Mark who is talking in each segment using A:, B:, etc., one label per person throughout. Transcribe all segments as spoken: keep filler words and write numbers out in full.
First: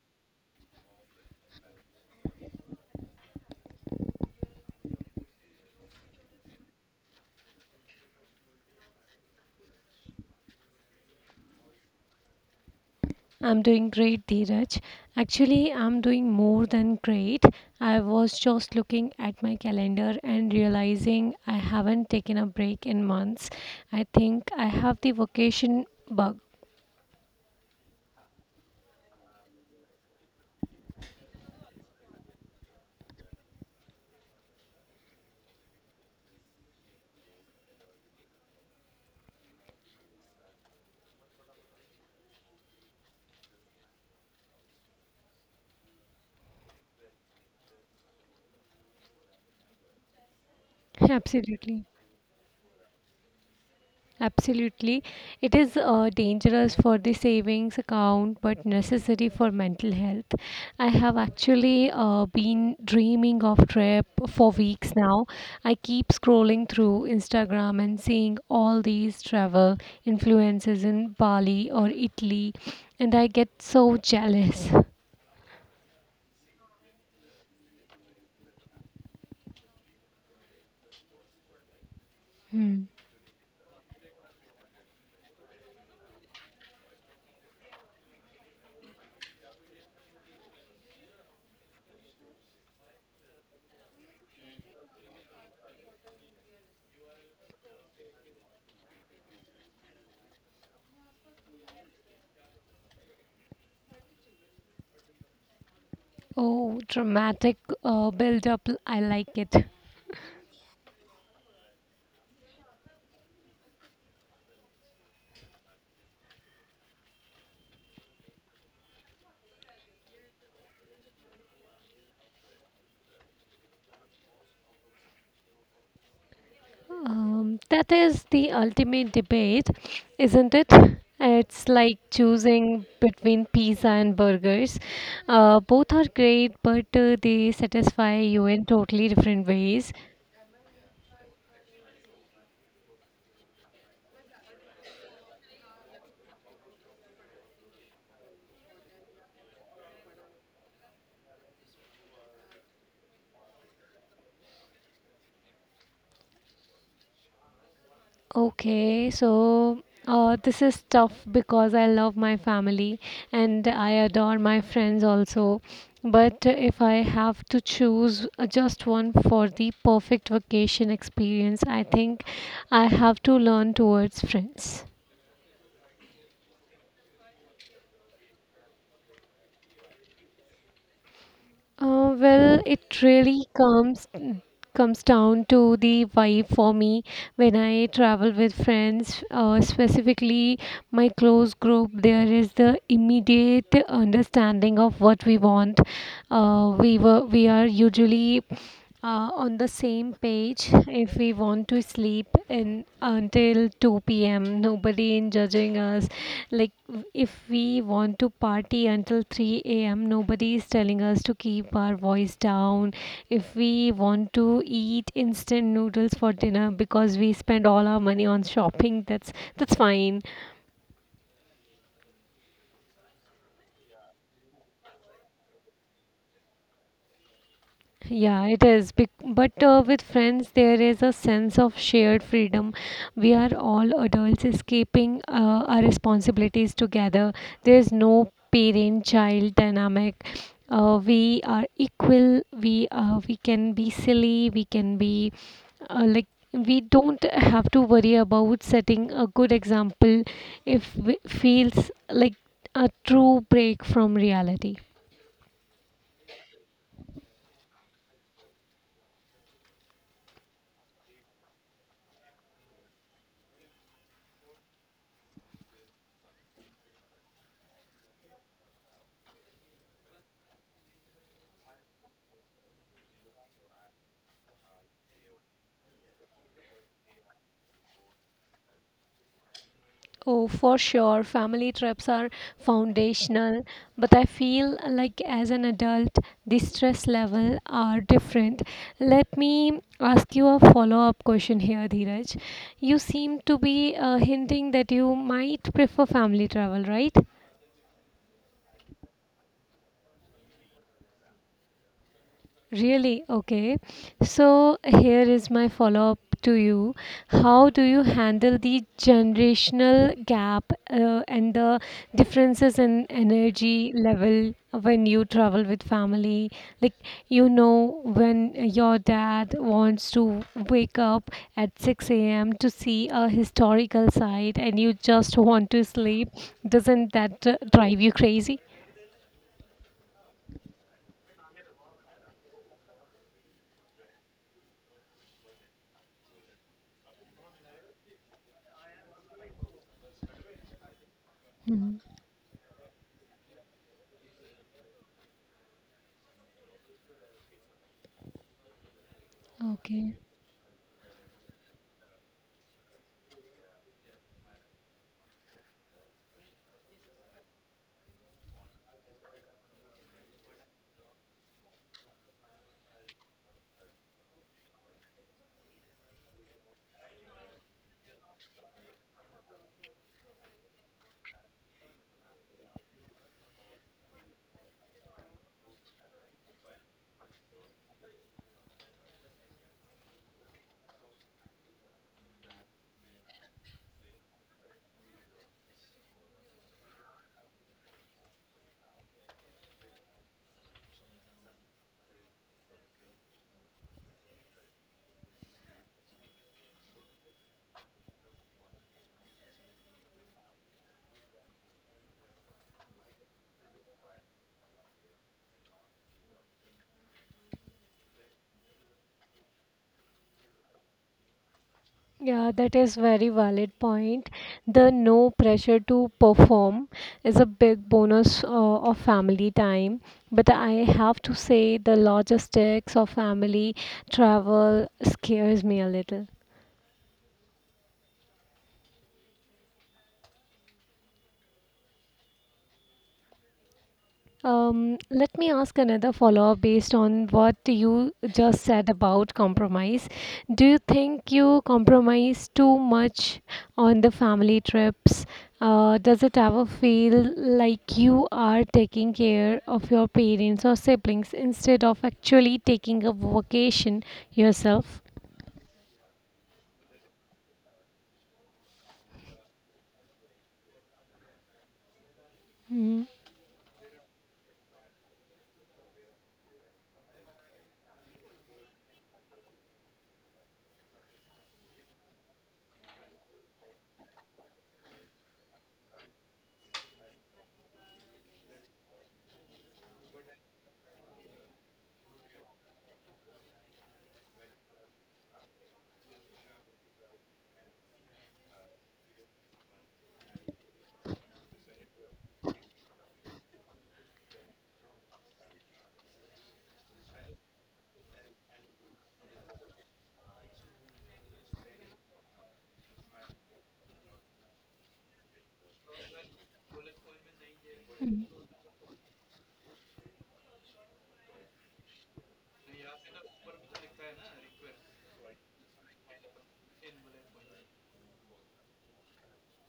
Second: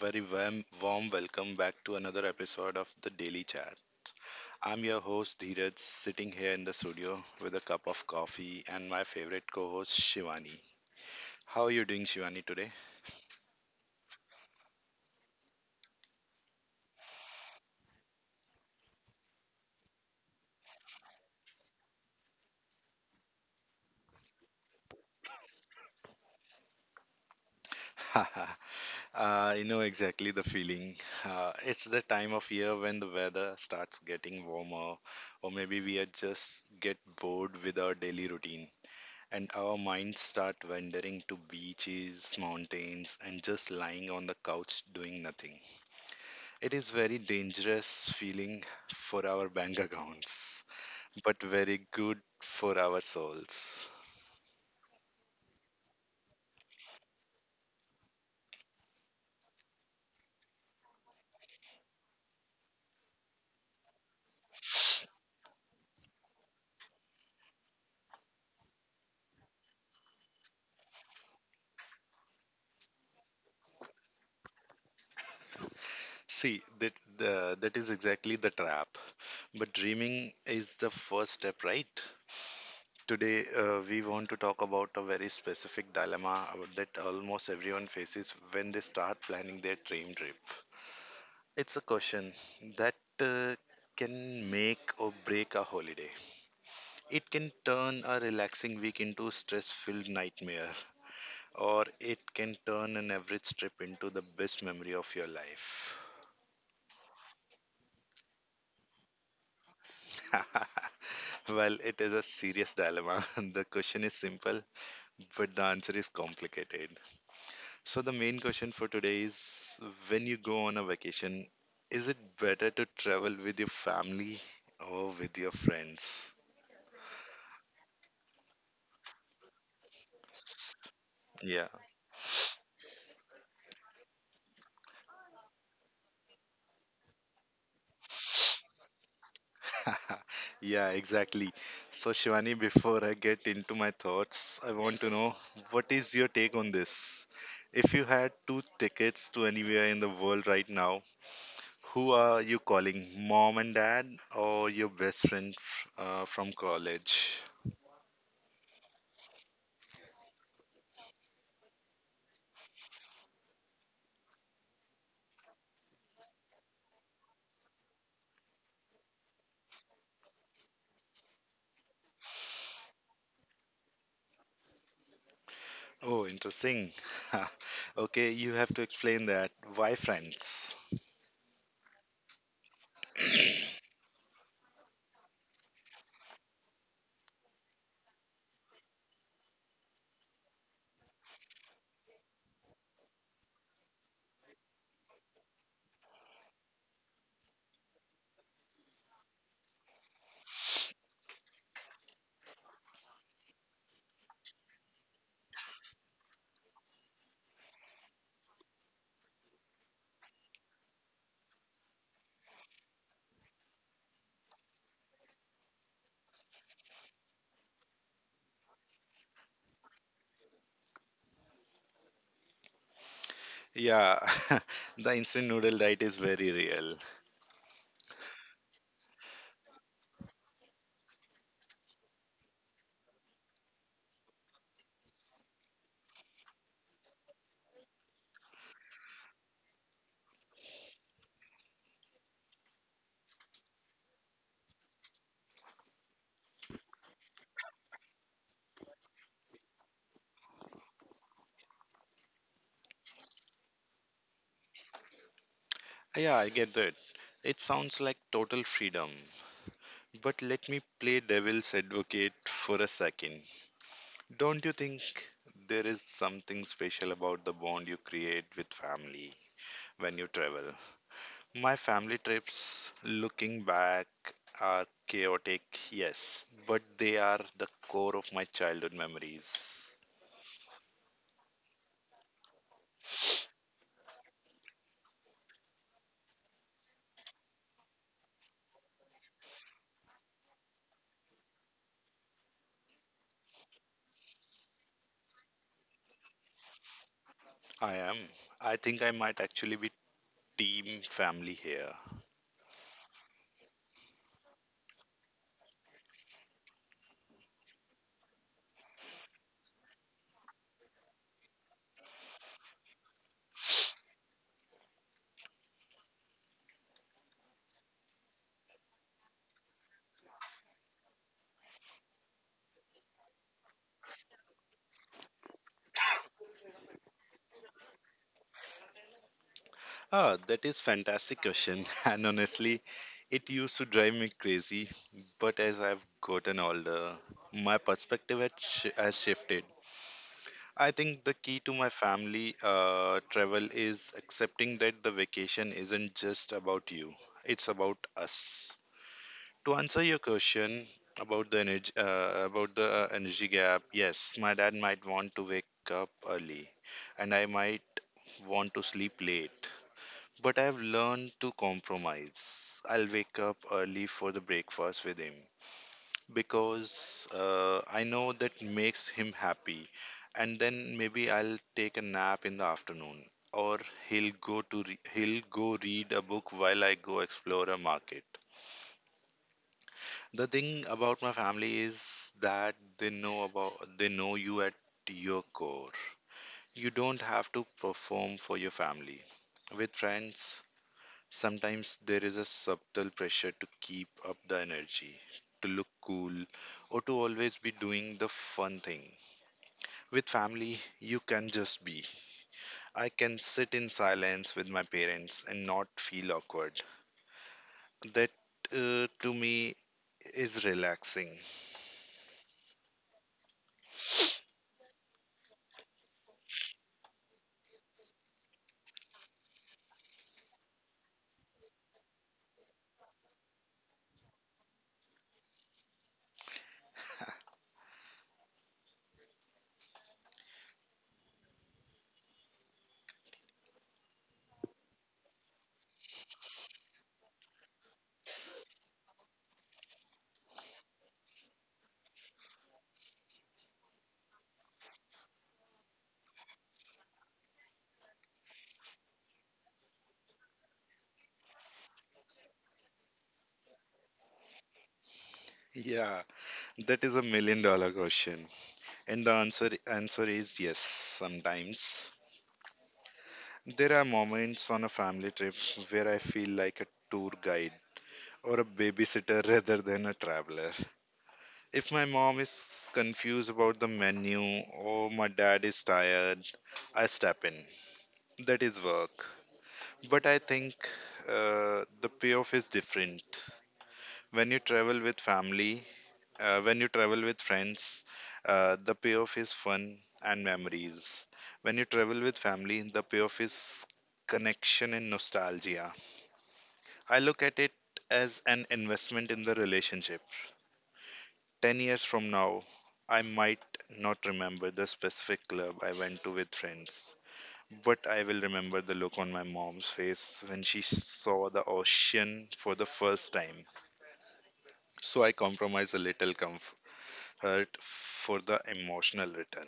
A: very warm, warm welcome back to another episode of the Daily Chat. I'm your host Dheeraj, sitting here in the studio with a cup of coffee and my favorite co-host Shivani. How are you doing, Shivani, today?
B: I'm doing great, Dheeraj. Actually, I'm doing more than great. I was just looking at my calendar and realizing I haven't taken a break in months. I think I have the vacation bug.
A: Uh, you know exactly the feeling. Uh, it's the time of year when the weather starts getting warmer, or maybe we are just get bored with our daily routine. And our minds start wandering to beaches, mountains, and just lying on the couch doing nothing. It is very dangerous feeling for our bank accounts, but
B: Absolutely.
A: very good for our souls.
B: Absolutely. It is uh, dangerous for the savings account but necessary for mental health. I have actually uh, been dreaming of trip for weeks now. I keep scrolling through Instagram and seeing all these travel influences in Bali or Italy, and I get so jealous.
A: See, that the, that is exactly the trap. But dreaming is the first step, right?
B: Hmm.
A: Today, uh, we want to talk about a very specific dilemma uh, that almost everyone faces when they start planning their dream trip. It's a question that uh, can make or break a holiday. It can turn a relaxing week into a stress filled nightmare, or it can turn an average trip into the best memory of your life.
B: Oh, dramatic uh, build up. I like it.
A: Well, it is a serious dilemma. The question is simple, but the answer is complicated. So, the main question for today is, when you go on a vacation, is it better to travel with your family or with your friends?
B: Um, that is the ultimate debate, isn't it? It's
A: Yeah.
B: like choosing between pizza and burgers. Uh, both are great, but uh, they satisfy you in totally different ways.
A: Yeah, exactly. So, Shivani, before I get into my thoughts, I want to know, what is your take on this? If you had two tickets to anywhere in the world right now, who are you calling? Mom and dad, or your best friend uh, from college?
B: Okay, so uh, this is tough because I love my family and I adore my friends also. But if I have to choose uh, just one for the perfect vacation experience, I think I have to learn towards friends.
A: Oh, interesting. Okay, you have to explain that. Why friends?
B: Uh, well, it really comes comes down to the vibe for me when I travel with friends, uh, specifically my close group. There is the immediate understanding of what we want. Uh, we were we are usually uh, on the same page. If we want to sleep in until two p m, nobody in judging us. Like w- if we want to party until three a m, nobody is telling us to keep our voice down. If we want to eat instant noodles for dinner because we spend all our money on shopping, that's that's fine.
A: Yeah, the instant noodle diet is very real.
B: Yeah, it is. bec- But uh, with friends, there is a sense of shared freedom. We are all adults escaping uh, our responsibilities together. There is no parent-child dynamic. Uh, we are equal. We uh, we can be silly. We can be uh, like we don't have to worry about setting a good example. If it feels like a true break from reality.
A: Yeah, I get that. It sounds like total freedom. But let me play devil's advocate for a second. Don't you think there is something special about the bond you create with family when you travel? My family trips, looking back, are chaotic, yes, but they are the core of my childhood memories.
B: Oh, for sure, family trips are foundational, but I feel like as an adult, the stress level are different. Let me ask you a follow-up question here, Dheeraj. You seem to be uh, hinting that you might prefer family travel, right?
A: I am. I think I might actually be team family here.
B: Really? Okay. So here is my follow-up to you. How do you handle the generational gap uh, and the differences in energy level when you travel with family? Like, you know, when your dad wants to wake up at six a m to see a historical site and you just want to sleep, doesn't that uh, drive you crazy?
A: Ah, that is fantastic question. And honestly, it used to drive me crazy. But as I've gotten older, my perspective has, sh- has shifted. I think the key to my
B: Mhm.
A: family uh, travel is accepting that the vacation isn't just about you; it's about us. To answer
B: Okay.
A: your question about the energy, uh, about the uh, energy gap, yes, my dad might want to wake up early, and I might want to sleep late. But I've learned to compromise. I'll wake up early for the breakfast with him because uh, I know that makes him happy. And then maybe I'll take a nap in the afternoon, or he'll go to re- he'll go read a book while I go explore a market. The thing about my family is that they know about they know you at your core. You don't have to perform for your family. With friends, sometimes there is a subtle pressure to keep up the energy, to look cool, or to always be doing the fun thing. With family, you can just be. I can sit in silence with my parents and not feel awkward. That, uh, to me, is relaxing.
B: Yeah, that is very valid point. The no pressure to perform is a big bonus uh, of family time. But I have to say the logistics of family travel scares me a little. Um, let me ask another follow-up based on what you just said about compromise. Do you think you compromise too much on the family trips? Uh, does it ever feel like you are taking care of your parents or siblings instead of actually taking a vacation yourself?
A: Yeah, that is a million dollar question. And the answer answer is yes, sometimes.
B: Mhm.
A: There are moments on a family trip where I feel like a tour guide or a babysitter rather than a traveler. If my mom is confused about the menu or my dad is tired, I step in. That is work. But I think uh, the payoff is different. When you travel with family, uh, when you travel with friends, uh, the payoff is fun and memories. When you travel with family, the payoff is connection and nostalgia. I look at it as an investment in the relationship. ten years from now, I might not remember the specific club I went to with friends, but I will remember the look on my mom's face when she saw the ocean for the first time. So I compromise a little comfort for the emotional return.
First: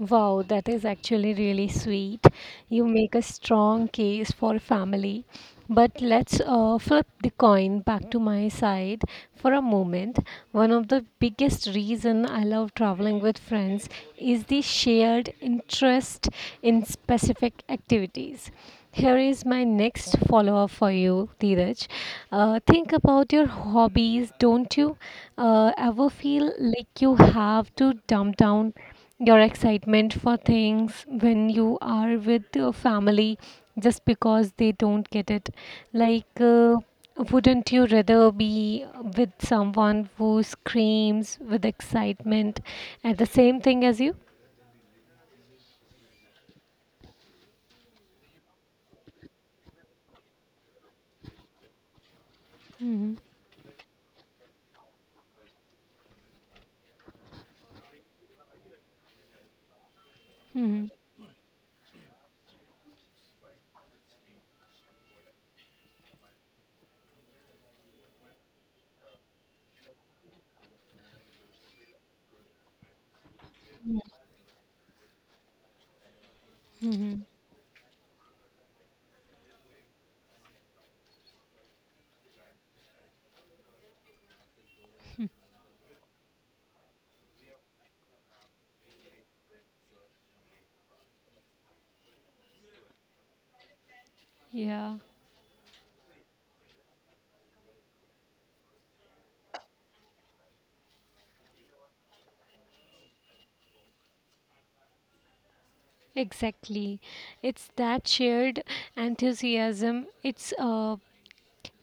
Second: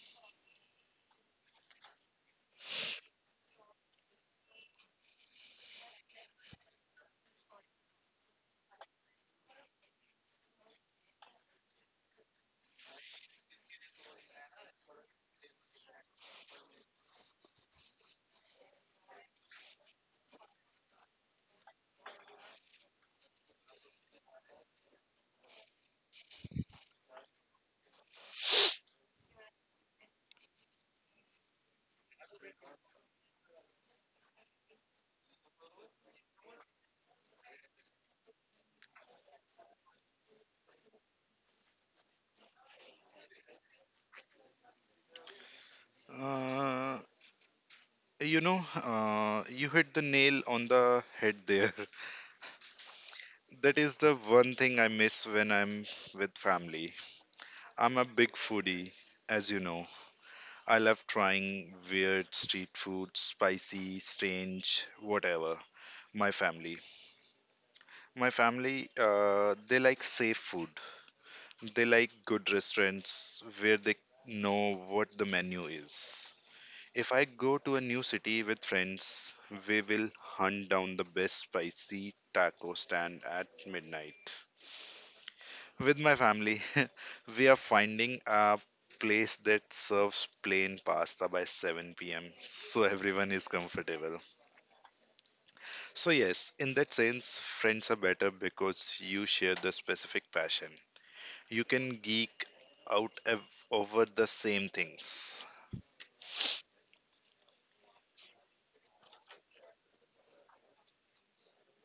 B: Wow, that is actually really sweet. You make a strong case for family. But let's uh, flip the coin back to my side for a moment. One of the biggest reason I love traveling with friends is the shared interest in specific activities. Here is my next follow up for you, Dheeraj. Uh, think about your hobbies. Don't you uh, ever feel like you have to dumb down your excitement for things when you are with your family, just because they don't get it? Like, uh, wouldn't you rather be with someone who screams with excitement at the same thing as you?
A: Uh, you know, uh, you hit the nail on the head there.
B: Mm-hmm.
A: That is the one thing I miss when I'm with family. I'm a big foodie, as you know. I
B: Mm-hmm.
A: love trying weird street food, spicy, strange, whatever. My family. My family, uh, they like safe food. They like good restaurants where they know what the menu is. If
B: Mm-hmm.
A: I go to a new city with friends, we will hunt down the best spicy taco stand at midnight. With my family, we are finding a place that serves plain pasta by seven p m so everyone is comfortable.
B: Yeah,
A: So, yes, in that sense, friends are better because you share the specific passion. You can geek out ev- over the same things.
B: exactly. It's that shared enthusiasm. It's uh,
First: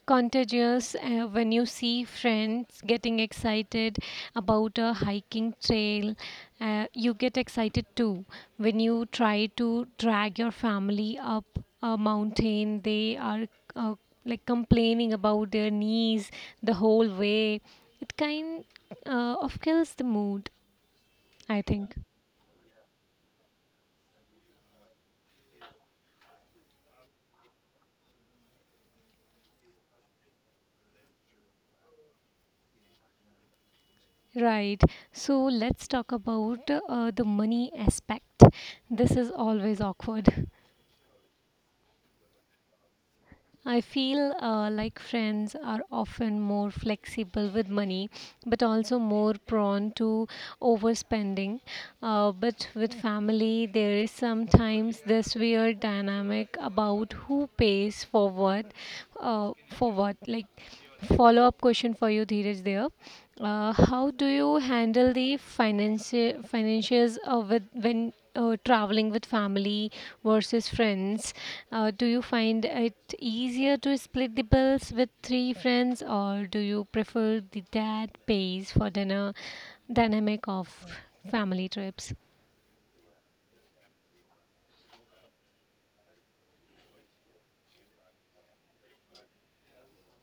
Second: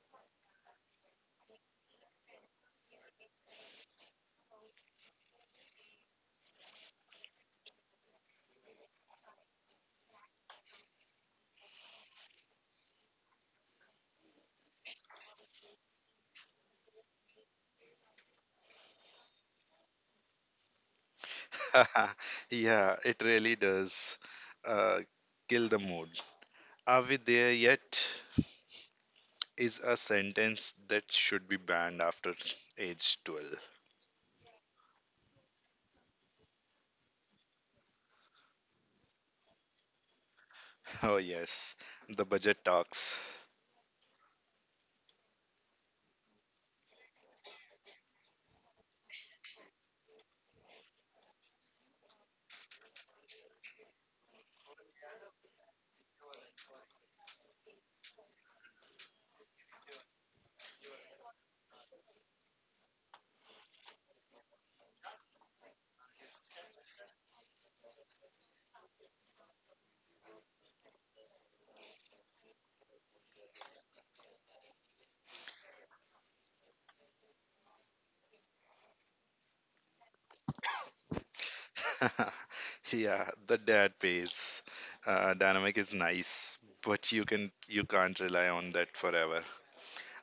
B: contagious. Uh, when you see friends getting excited about a hiking trail, uh, you get excited too. When you try to drag your family up a mountain, they are uh, like complaining about their knees the whole way. It kind uh, of kills the mood, I think.
A: Yeah, it really does uh, kill the mood. "Are we there yet?" is a sentence that should be banned after age twelve.
B: Right, so let's talk about uh, the money aspect. This is always awkward.
A: Oh, yes, the budget talks.
B: I feel uh, like friends are often more flexible with money, but also more prone to overspending. Uh, but with family, there is sometimes this weird dynamic about who pays for what. Uh, for what? Like, follow up question for you, Dheeraj, there. Uh, how do you handle the financi- financials uh, with, when uh, traveling with family versus friends? Uh, do you find it easier to split the bills with three friends, or do you prefer the dad pays for dinner dynamic of family trips?
A: Yeah, the dad pays. Uh, dynamic is nice, but you can you can't rely on that forever.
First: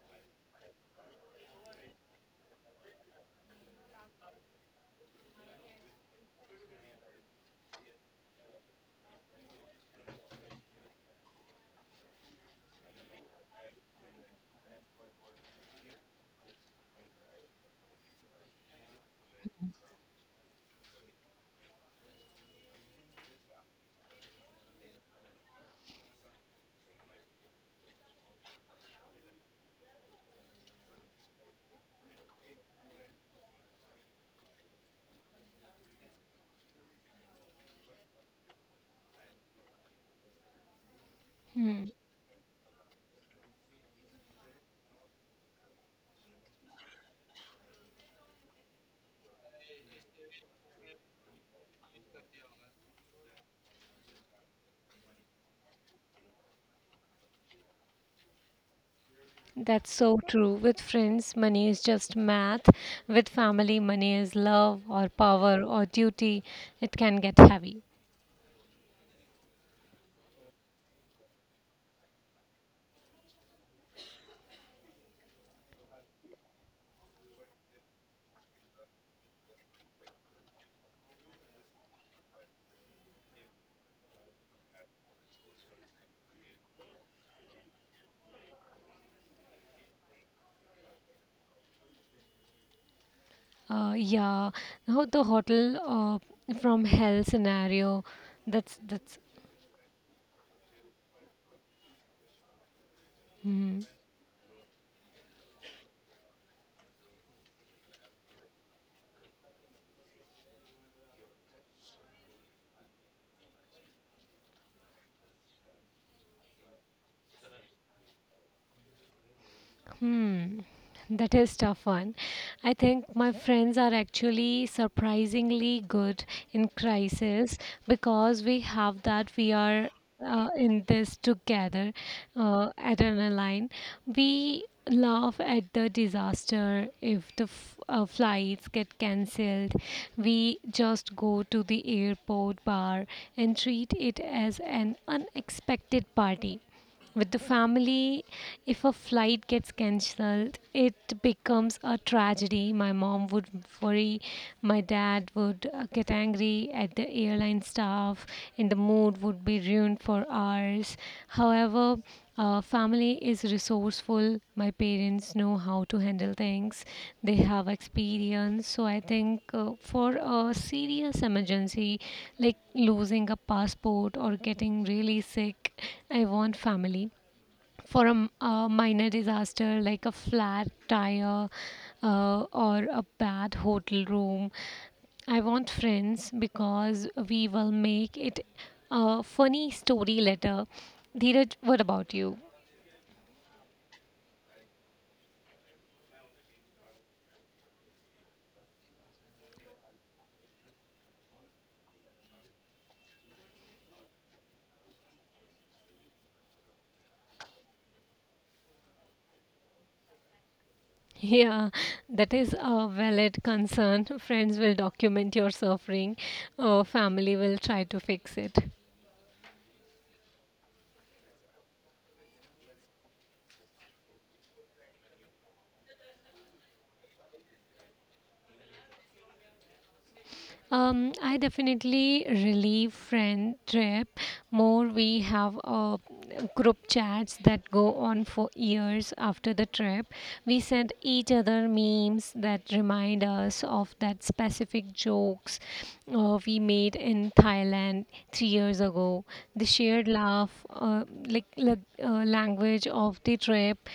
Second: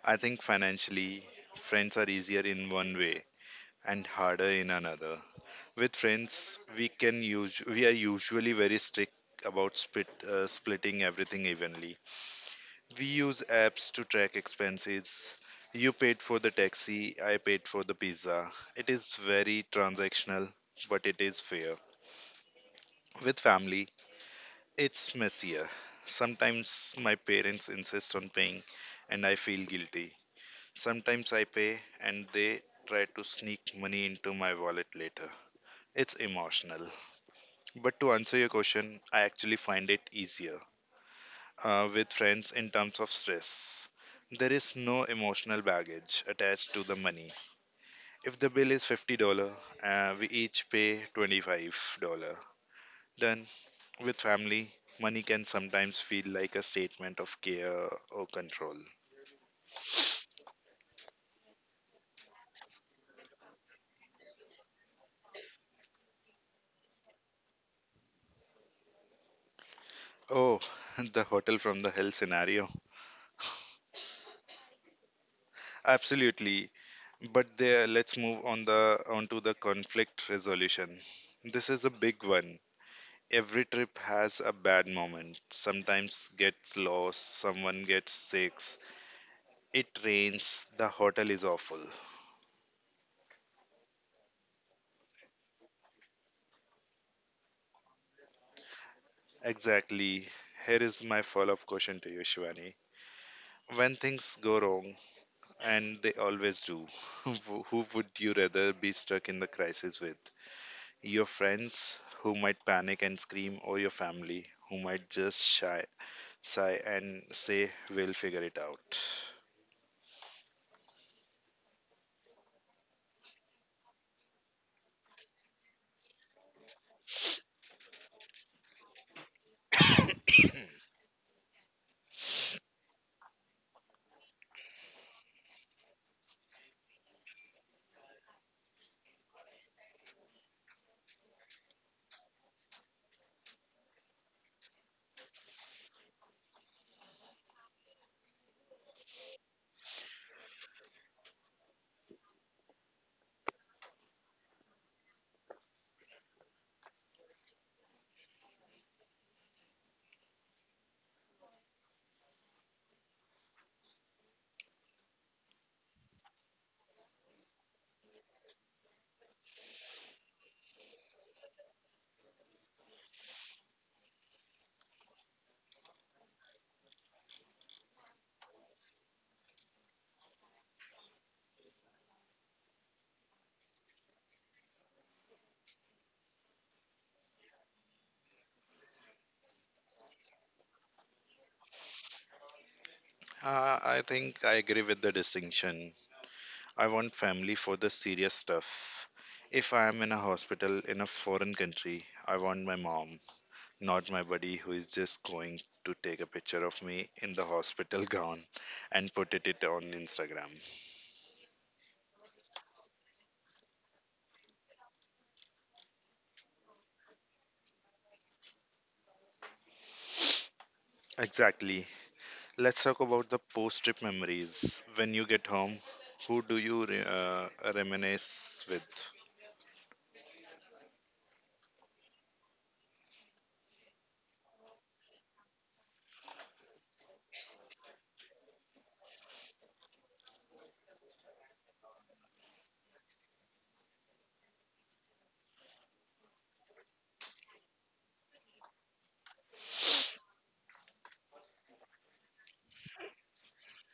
A: I think financially, friends are easier in one way and harder in another. With friends, we can use we are usually very strict about split uh, splitting everything evenly. We use apps to track expenses. You paid for the taxi, I paid for the pizza. It is very transactional, but it is fair. With family, it's messier. Sometimes my parents insist on paying and I feel guilty. Sometimes I pay and they try to sneak money into my wallet later. It's emotional. But to answer your question, I actually find it easier,
B: Hmm.
A: uh, with friends in terms of stress. There is no emotional baggage attached to the money. If the bill is fifty dollars uh, we each pay twenty-five dollars. Then, with family, money can sometimes feel like a statement of care or control.
B: That's so true. With friends, money is just math. With family, money is love or power or duty. It can get heavy.
A: Oh, the hotel from the hell scenario. Absolutely. But there, let's move on the onto the conflict resolution. This is a big one. Every trip has a bad moment. Sometimes gets lost, someone gets sick, it rains, the hotel is awful.
B: Uh, yeah, now the hotel uh, from hell scenario. That's that's.
A: Exactly. Here is my follow up question to you, Shivani.
B: Mhm.
A: When things go wrong, and they always do, who who would you rather be stuck in the crisis with? Your friends who might panic and scream, or your family who might just shy, sigh and say, "We'll figure it out"?
B: Hmm, that is tough one. I think my friends are actually surprisingly good in crisis because we have that we are uh, in this together uh, adrenaline. We laugh at the disaster. If the f- uh, flights get cancelled, we just go to the airport bar and treat it as an unexpected party. With the family, if a flight gets cancelled, it becomes a tragedy. My mom would worry, my dad would uh, get angry at the airline staff, and the mood would be ruined for hours. However, uh, family is resourceful. My parents know how to handle things. They have experience. So I think uh, for a serious emergency, like losing a passport or getting really sick, I want family. For a, m- a minor disaster like a flat tire uh, or a bad hotel room, I want friends because we will make it a funny story later. Dheeraj, what about you?
A: Uh, I think I agree with the distinction. I want family for the serious stuff. If I am in a hospital in a foreign country, I want my mom, not my buddy who is just going to take a picture of me in the hospital gown and put it, it on Instagram.
B: Yeah, that is a valid concern. Friends will document your suffering, uh, family will try to fix it.
A: Exactly. Let's talk about the post trip memories. When you get home, who do you re- uh, reminisce with?
B: Um, I definitely relieve friend trip more. We have uh, group chats that go on for years after the trip. We send each other memes that remind us of that specific jokes uh, we made in Thailand three years ago. The shared laugh, uh, like like, uh, language of the trip,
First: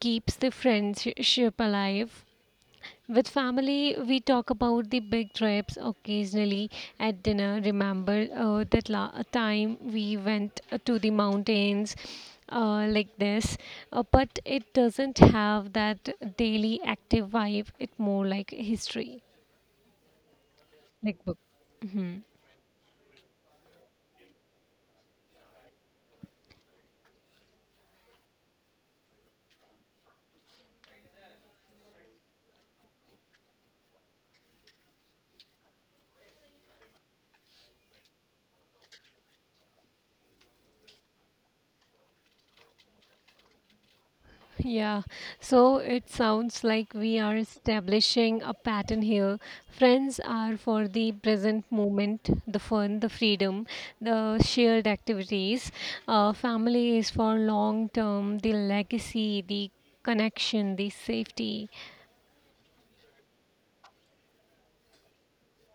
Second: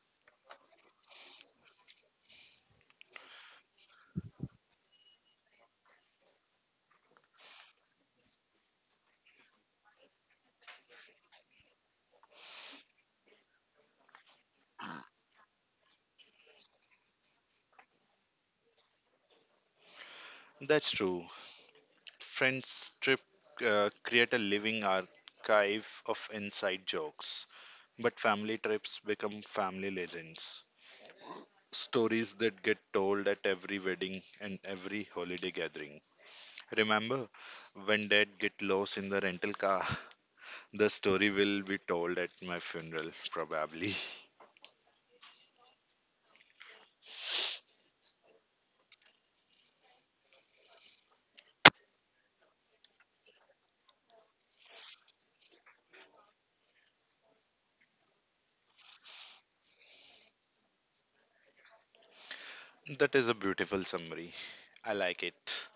B: keeps the friendship alive. With family, we talk about the big trips occasionally at dinner. Remember uh, that la- uh, time we went uh, to the mountains uh, like this, uh, but it doesn't have that daily active vibe. It's more like history,
A: That's
B: like
A: true.
B: book. Mhm.
A: Friends trip uh, create a living archive of inside jokes. But family trips become family legends, stories that get told at every wedding and every holiday gathering. Remember, when dad get lost in the rental car, the story will be told at my funeral, probably.
B: Yeah, so it sounds like we are establishing a pattern here. Friends are for the present moment, the fun, the freedom, the shared activities. Uh, family is for long term, the legacy, the connection, the safety.
A: That is a beautiful summary. I like it.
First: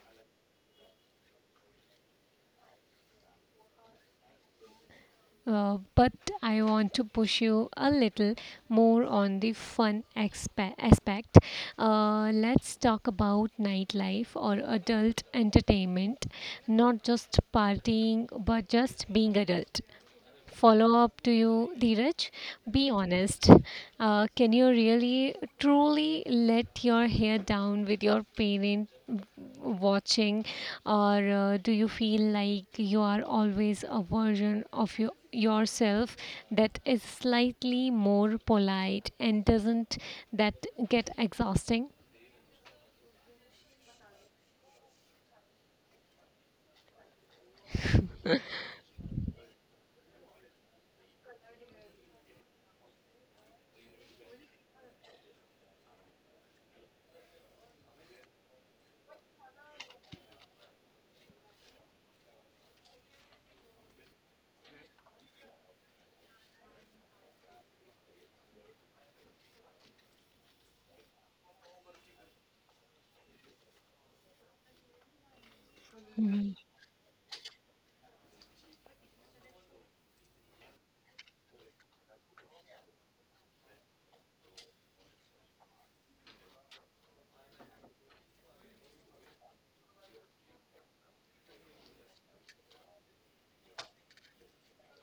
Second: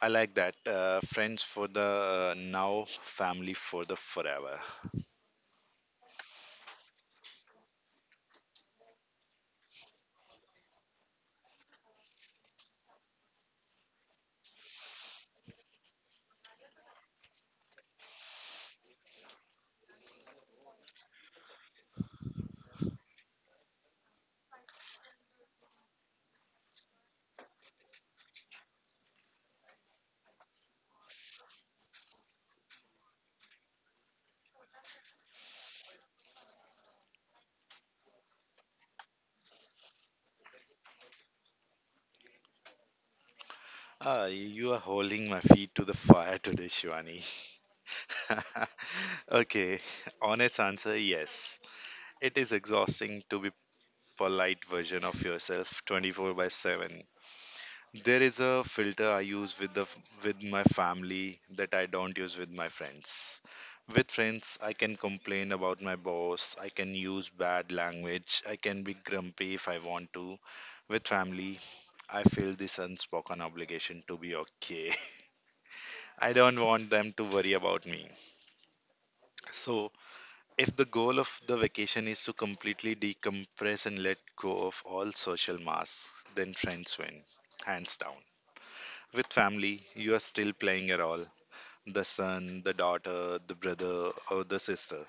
A: I like that. Uh, friends for the uh, now, family for the forever.
B: Uh, but I want to push you a little more on the fun expe- aspect. Uh, let's talk about nightlife or adult entertainment, not just partying, but just being adult. Follow up to you, Dheeraj. Be honest. Uh, can you really truly let your hair down with your parent watching, or uh, do you feel like you are always a version of your, yourself that is slightly more polite, and doesn't that get exhausting?
A: Ah, you are holding my feet to the fire today, Shivani. Okay, honest answer yes. It is exhausting to be polite version of yourself twenty-four by seven. There is a filter I use with the with my family that I don't use with my friends. With friends, I can complain about my boss, I can use bad language, I can be grumpy if I want to. With family, I feel this unspoken obligation to be okay. I
B: Mm-hmm.
A: don't want them to worry about me. So if the goal of the vacation is to completely decompress and let go of all social masks, then friends win, hands down. With family, you are still playing a role, the son, the daughter, the brother, or the sister.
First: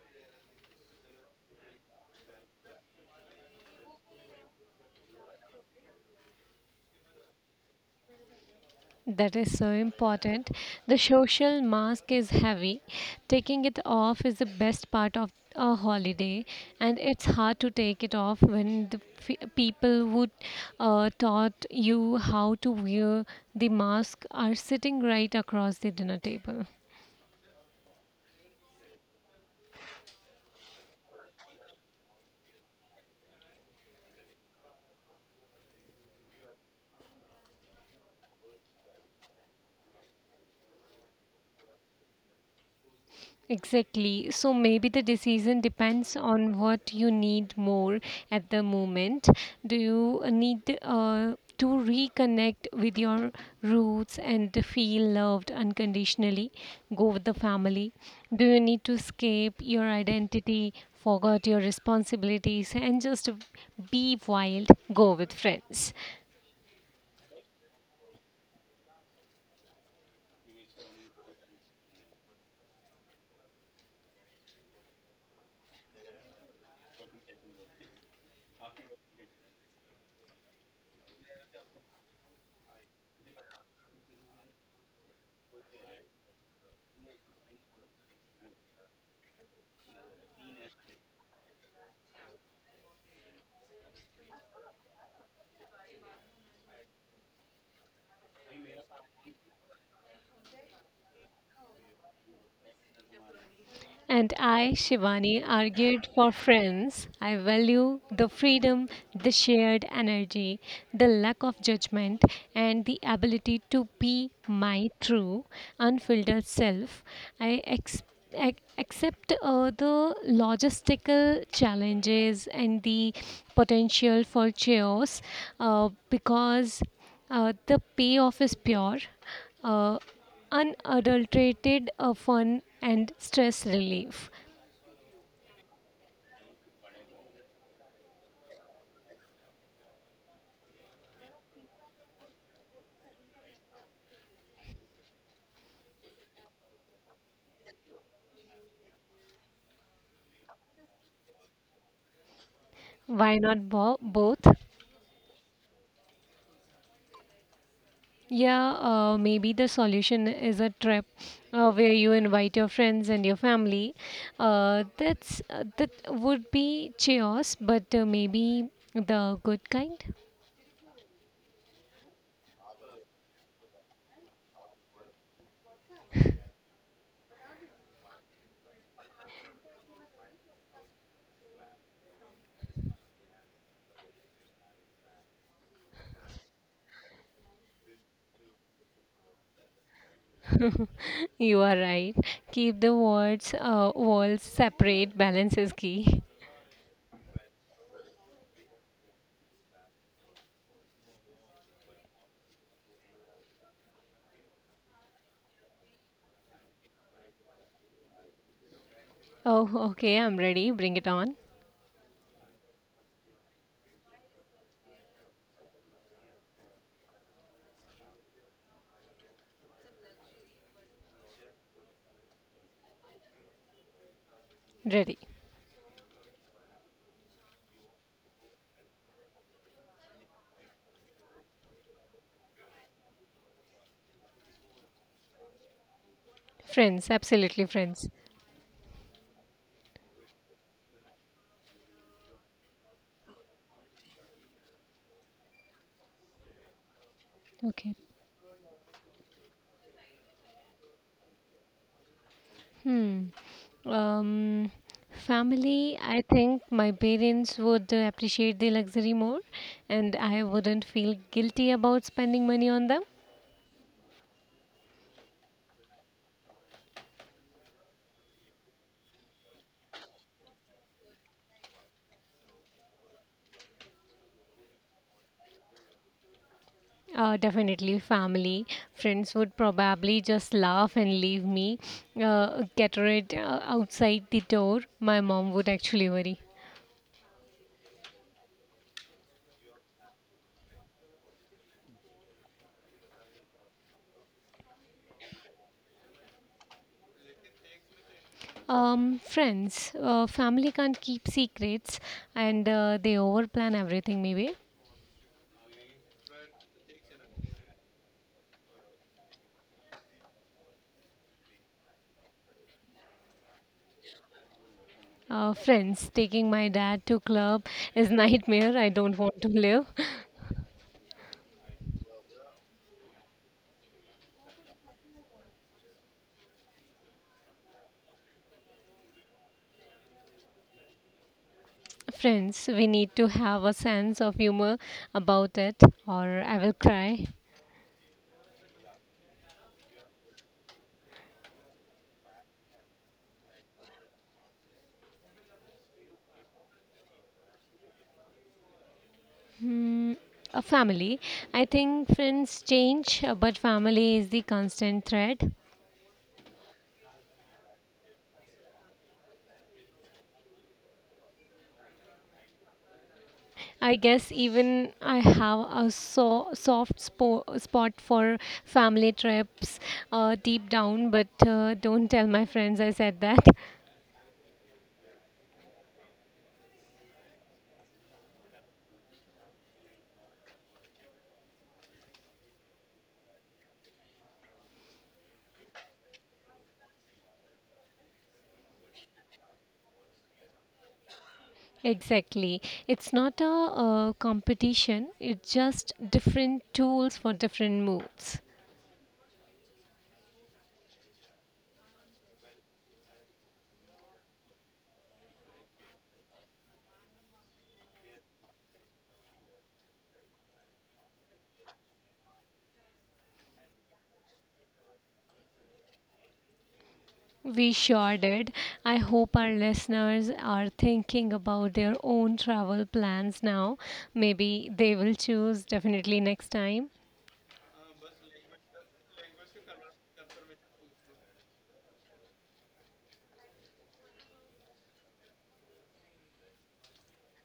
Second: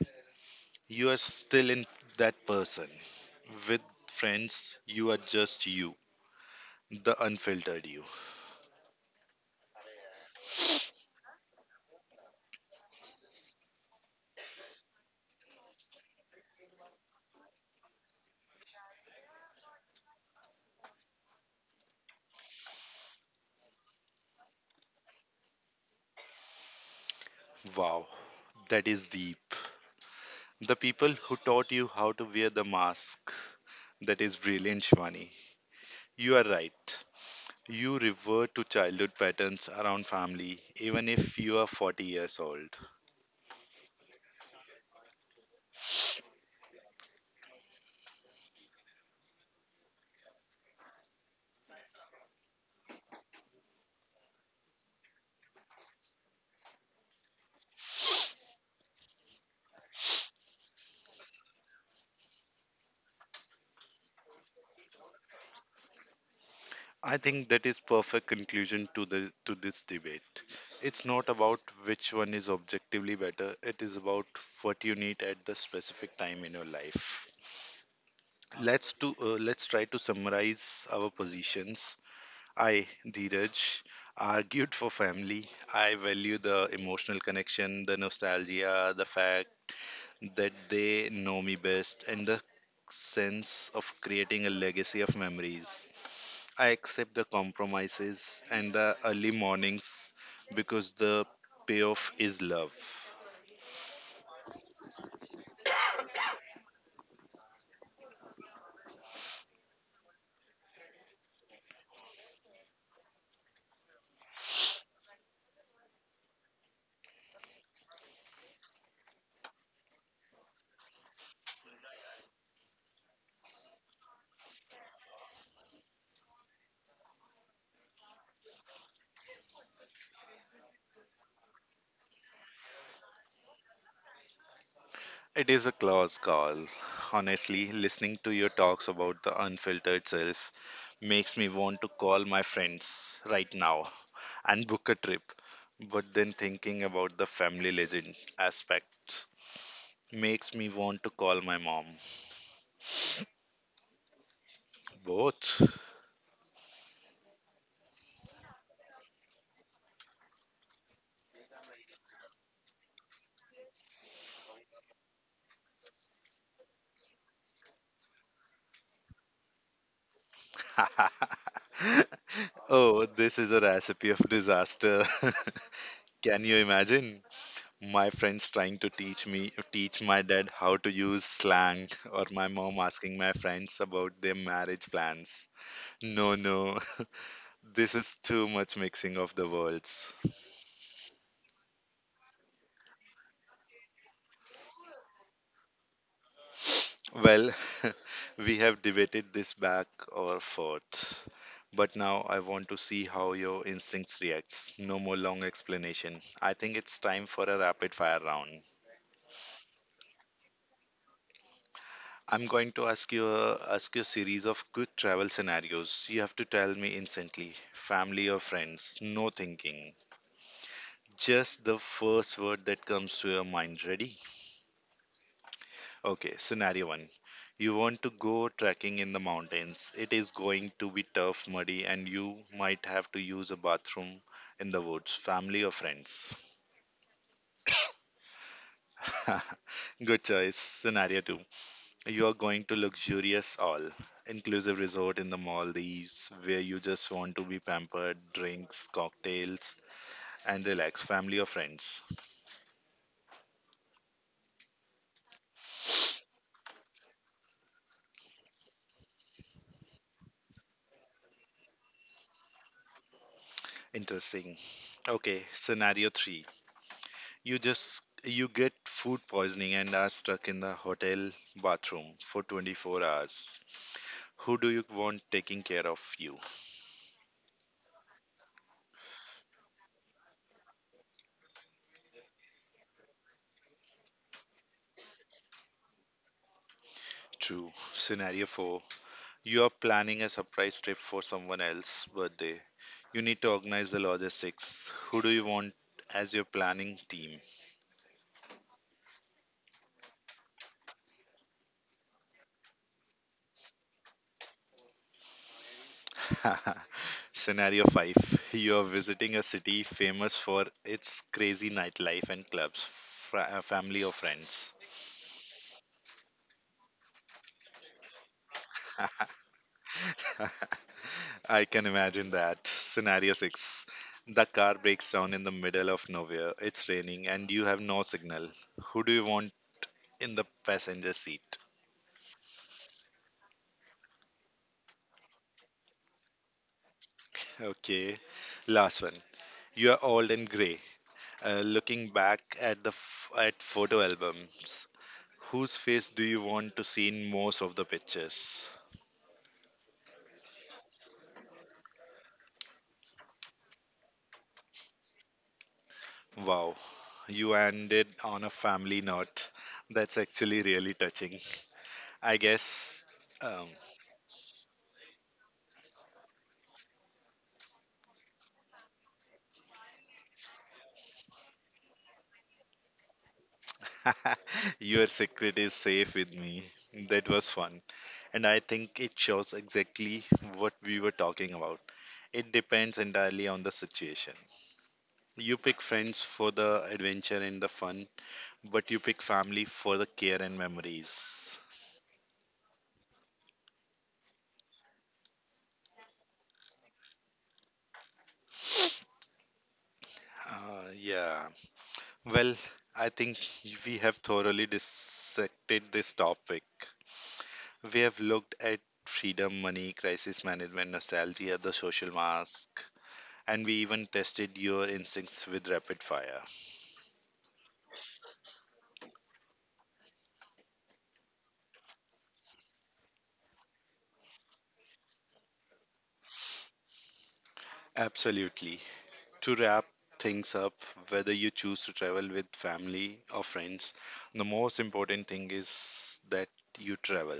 A: You are still in that person. With friends, you are just you, the unfiltered you.
B: That is so important. The social mask is heavy. Taking it off is the best part of a holiday, and it's hard to take it off when the f- people who uh, taught you how to wear the mask are sitting right across the dinner table.
A: Wow, that is deep. The people who taught you how to wear the mask. That is brilliant, Shivani. You are right. You revert to childhood patterns around family, even if you are forty years old.
B: Exactly. So maybe the decision depends on what you need more at the moment. Do you need uh, to reconnect with your roots and feel loved unconditionally? Go with the family. Do you need to escape your identity, forget your responsibilities, and just be wild? Go with friends.
A: I think that is perfect conclusion to the to this debate. It's not about which one is objectively better. It is about what you need at the specific time in your life. Let's to uh, let's try to summarize our positions. I, Dheeraj, argued for family. I value the emotional connection, the nostalgia, the fact that they know me best and the sense of creating a legacy of memories. I accept the compromises and the early mornings because the payoff is love.
B: And I, Shivani, argued for friends. I value the freedom, the shared energy, the lack of judgment, and the ability to be my true, unfiltered self. I ex- ac- accept uh, the logistical challenges and the potential for chaos uh, because uh, the payoff is pure uh, unadulterated uh, fun and stress relief.
A: It is a close call. Honestly, listening to your talks about the unfiltered self makes me want to call my friends right now and book a trip. But then thinking about the family legend aspects makes me want to call my mom.
B: Why not bo- both?
A: Both.
B: Yeah, uh, maybe the solution is a trip uh, where you invite your friends and your family. Uh, that's uh, that would be chaos, but uh, maybe the good kind.
A: Oh, this is a recipe of disaster. Can you imagine? My friends trying to teach me, teach my dad how to use slang, or my mom asking my friends about their marriage plans. No, no, this is too much mixing of the worlds.
B: You are right. Keep the words uh, walls separate. Balance is key.
A: Well, we have debated this back or forth, but now I want to see how your instincts reacts. No more long explanation. I think it's time for a rapid fire round.
B: Oh, okay. I'm ready. Bring it on.
A: I'm going to ask you a, ask you a series of quick travel scenarios. You have to tell me instantly. Family or friends? No thinking. Just the first word that comes to your mind. Ready?
B: Ready.
A: Okay, scenario one. You want to go trekking in the mountains. It is going to be tough, muddy, and you might have to use a bathroom in the woods. Family or friends?
B: Friends, absolutely friends.
A: Good choice. Scenario two. You are going to luxurious all inclusive resort in the Maldives where you just want to be
B: Okay.
A: pampered, drinks, cocktails, and relax, family or friends?
B: Hmm. Um, Family, I think my parents would uh, appreciate the luxury more, and I wouldn't feel guilty about spending money on them.
A: Interesting. Okay, scenario three. You just you get food poisoning and are stuck in the hotel bathroom for twenty-four hours. Who do you want taking care of you?
B: Uh, definitely, family, friends would probably just laugh and leave me, uh, get rid uh, outside the door. My mom would actually worry.
A: True. Scenario four. You are planning a surprise trip for someone else's birthday. You need to organize the logistics. Who do you want as your planning team?
B: Um, friends, uh, family can't keep secrets, and uh, they overplan everything maybe.
A: Scenario five. You are visiting a city famous for its crazy nightlife and clubs, fr- uh, family or friends?
B: Uh, friends, taking my dad to club is nightmare. I don't want to live.
A: I can imagine that. Scenario six. The car breaks down in the middle of nowhere, it's raining, and you have no signal. Who do you want in the passenger seat?
B: Friends, we need to have a sense of humor about it, or I will cry.
A: Okay, last one. You are old and gray. Uh, looking back at the f- at photo albums, whose face do you want to see in most of the pictures?
B: Hmm, a family. I think friends change, uh, but family is the constant thread.
A: Wow, you ended on a family note. That's actually really touching. I guess um,
B: I guess even I have a so soft spo- spot for family trips uh, deep down, but uh, don't tell my friends I said that.
A: your secret is safe with me. That was fun, and I think it shows exactly what we were talking about. It depends entirely on the situation. You pick friends for the adventure and the fun, but you pick family for the care and memories.
B: Exactly. It's not a, uh competition, it's just different tools for different moods.
A: Uh, yeah. Well, I think we have thoroughly dissected this topic. We have looked at freedom, money, crisis management, nostalgia, the social mask, and we even tested your instincts with rapid fire.
B: We sure did. I hope our listeners are thinking about their own travel plans now. Maybe they will choose definitely next time.
A: Absolutely. To wrap things up, whether you choose to travel with family or friends, the most important thing is that you travel.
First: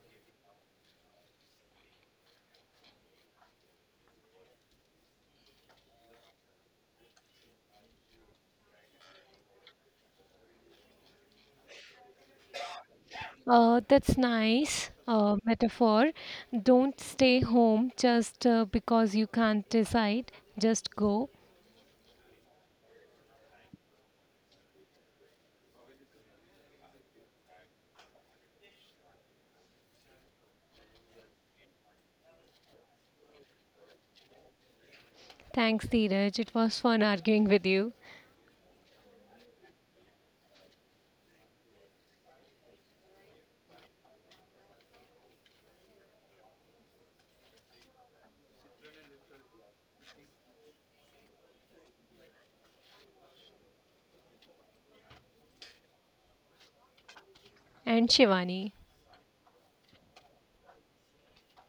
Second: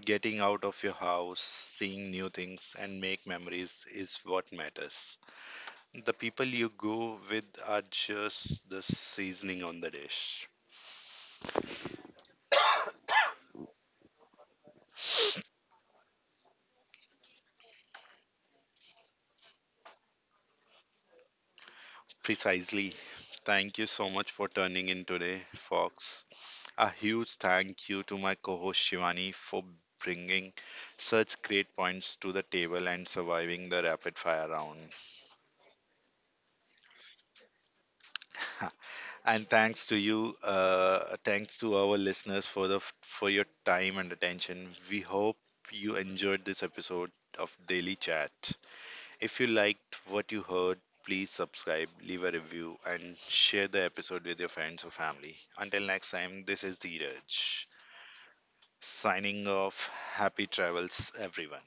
A: Getting out of your house, seeing new things, and make memories is what matters. The people you go with are just the seasoning on the dish.
B: Uh, that's nice uh, metaphor. Don't stay home just uh, because you can't decide. Just go.
A: Precisely. Thank you so much for turning in today, Fox. A huge thank you to my co host Shivani for bringing such great points to the table and surviving the rapid fire round.
B: Thanks, Dheeraj. It was fun arguing with you
A: And thanks to you, uh, thanks to our listeners for the for your time and attention. We hope you enjoyed this episode of Daily Chat. If you liked what you heard, please subscribe, leave a review, and share the episode with your friends or family. Until next time, this is Dheeraj
B: and Shivani.
A: signing off. Happy travels, everyone.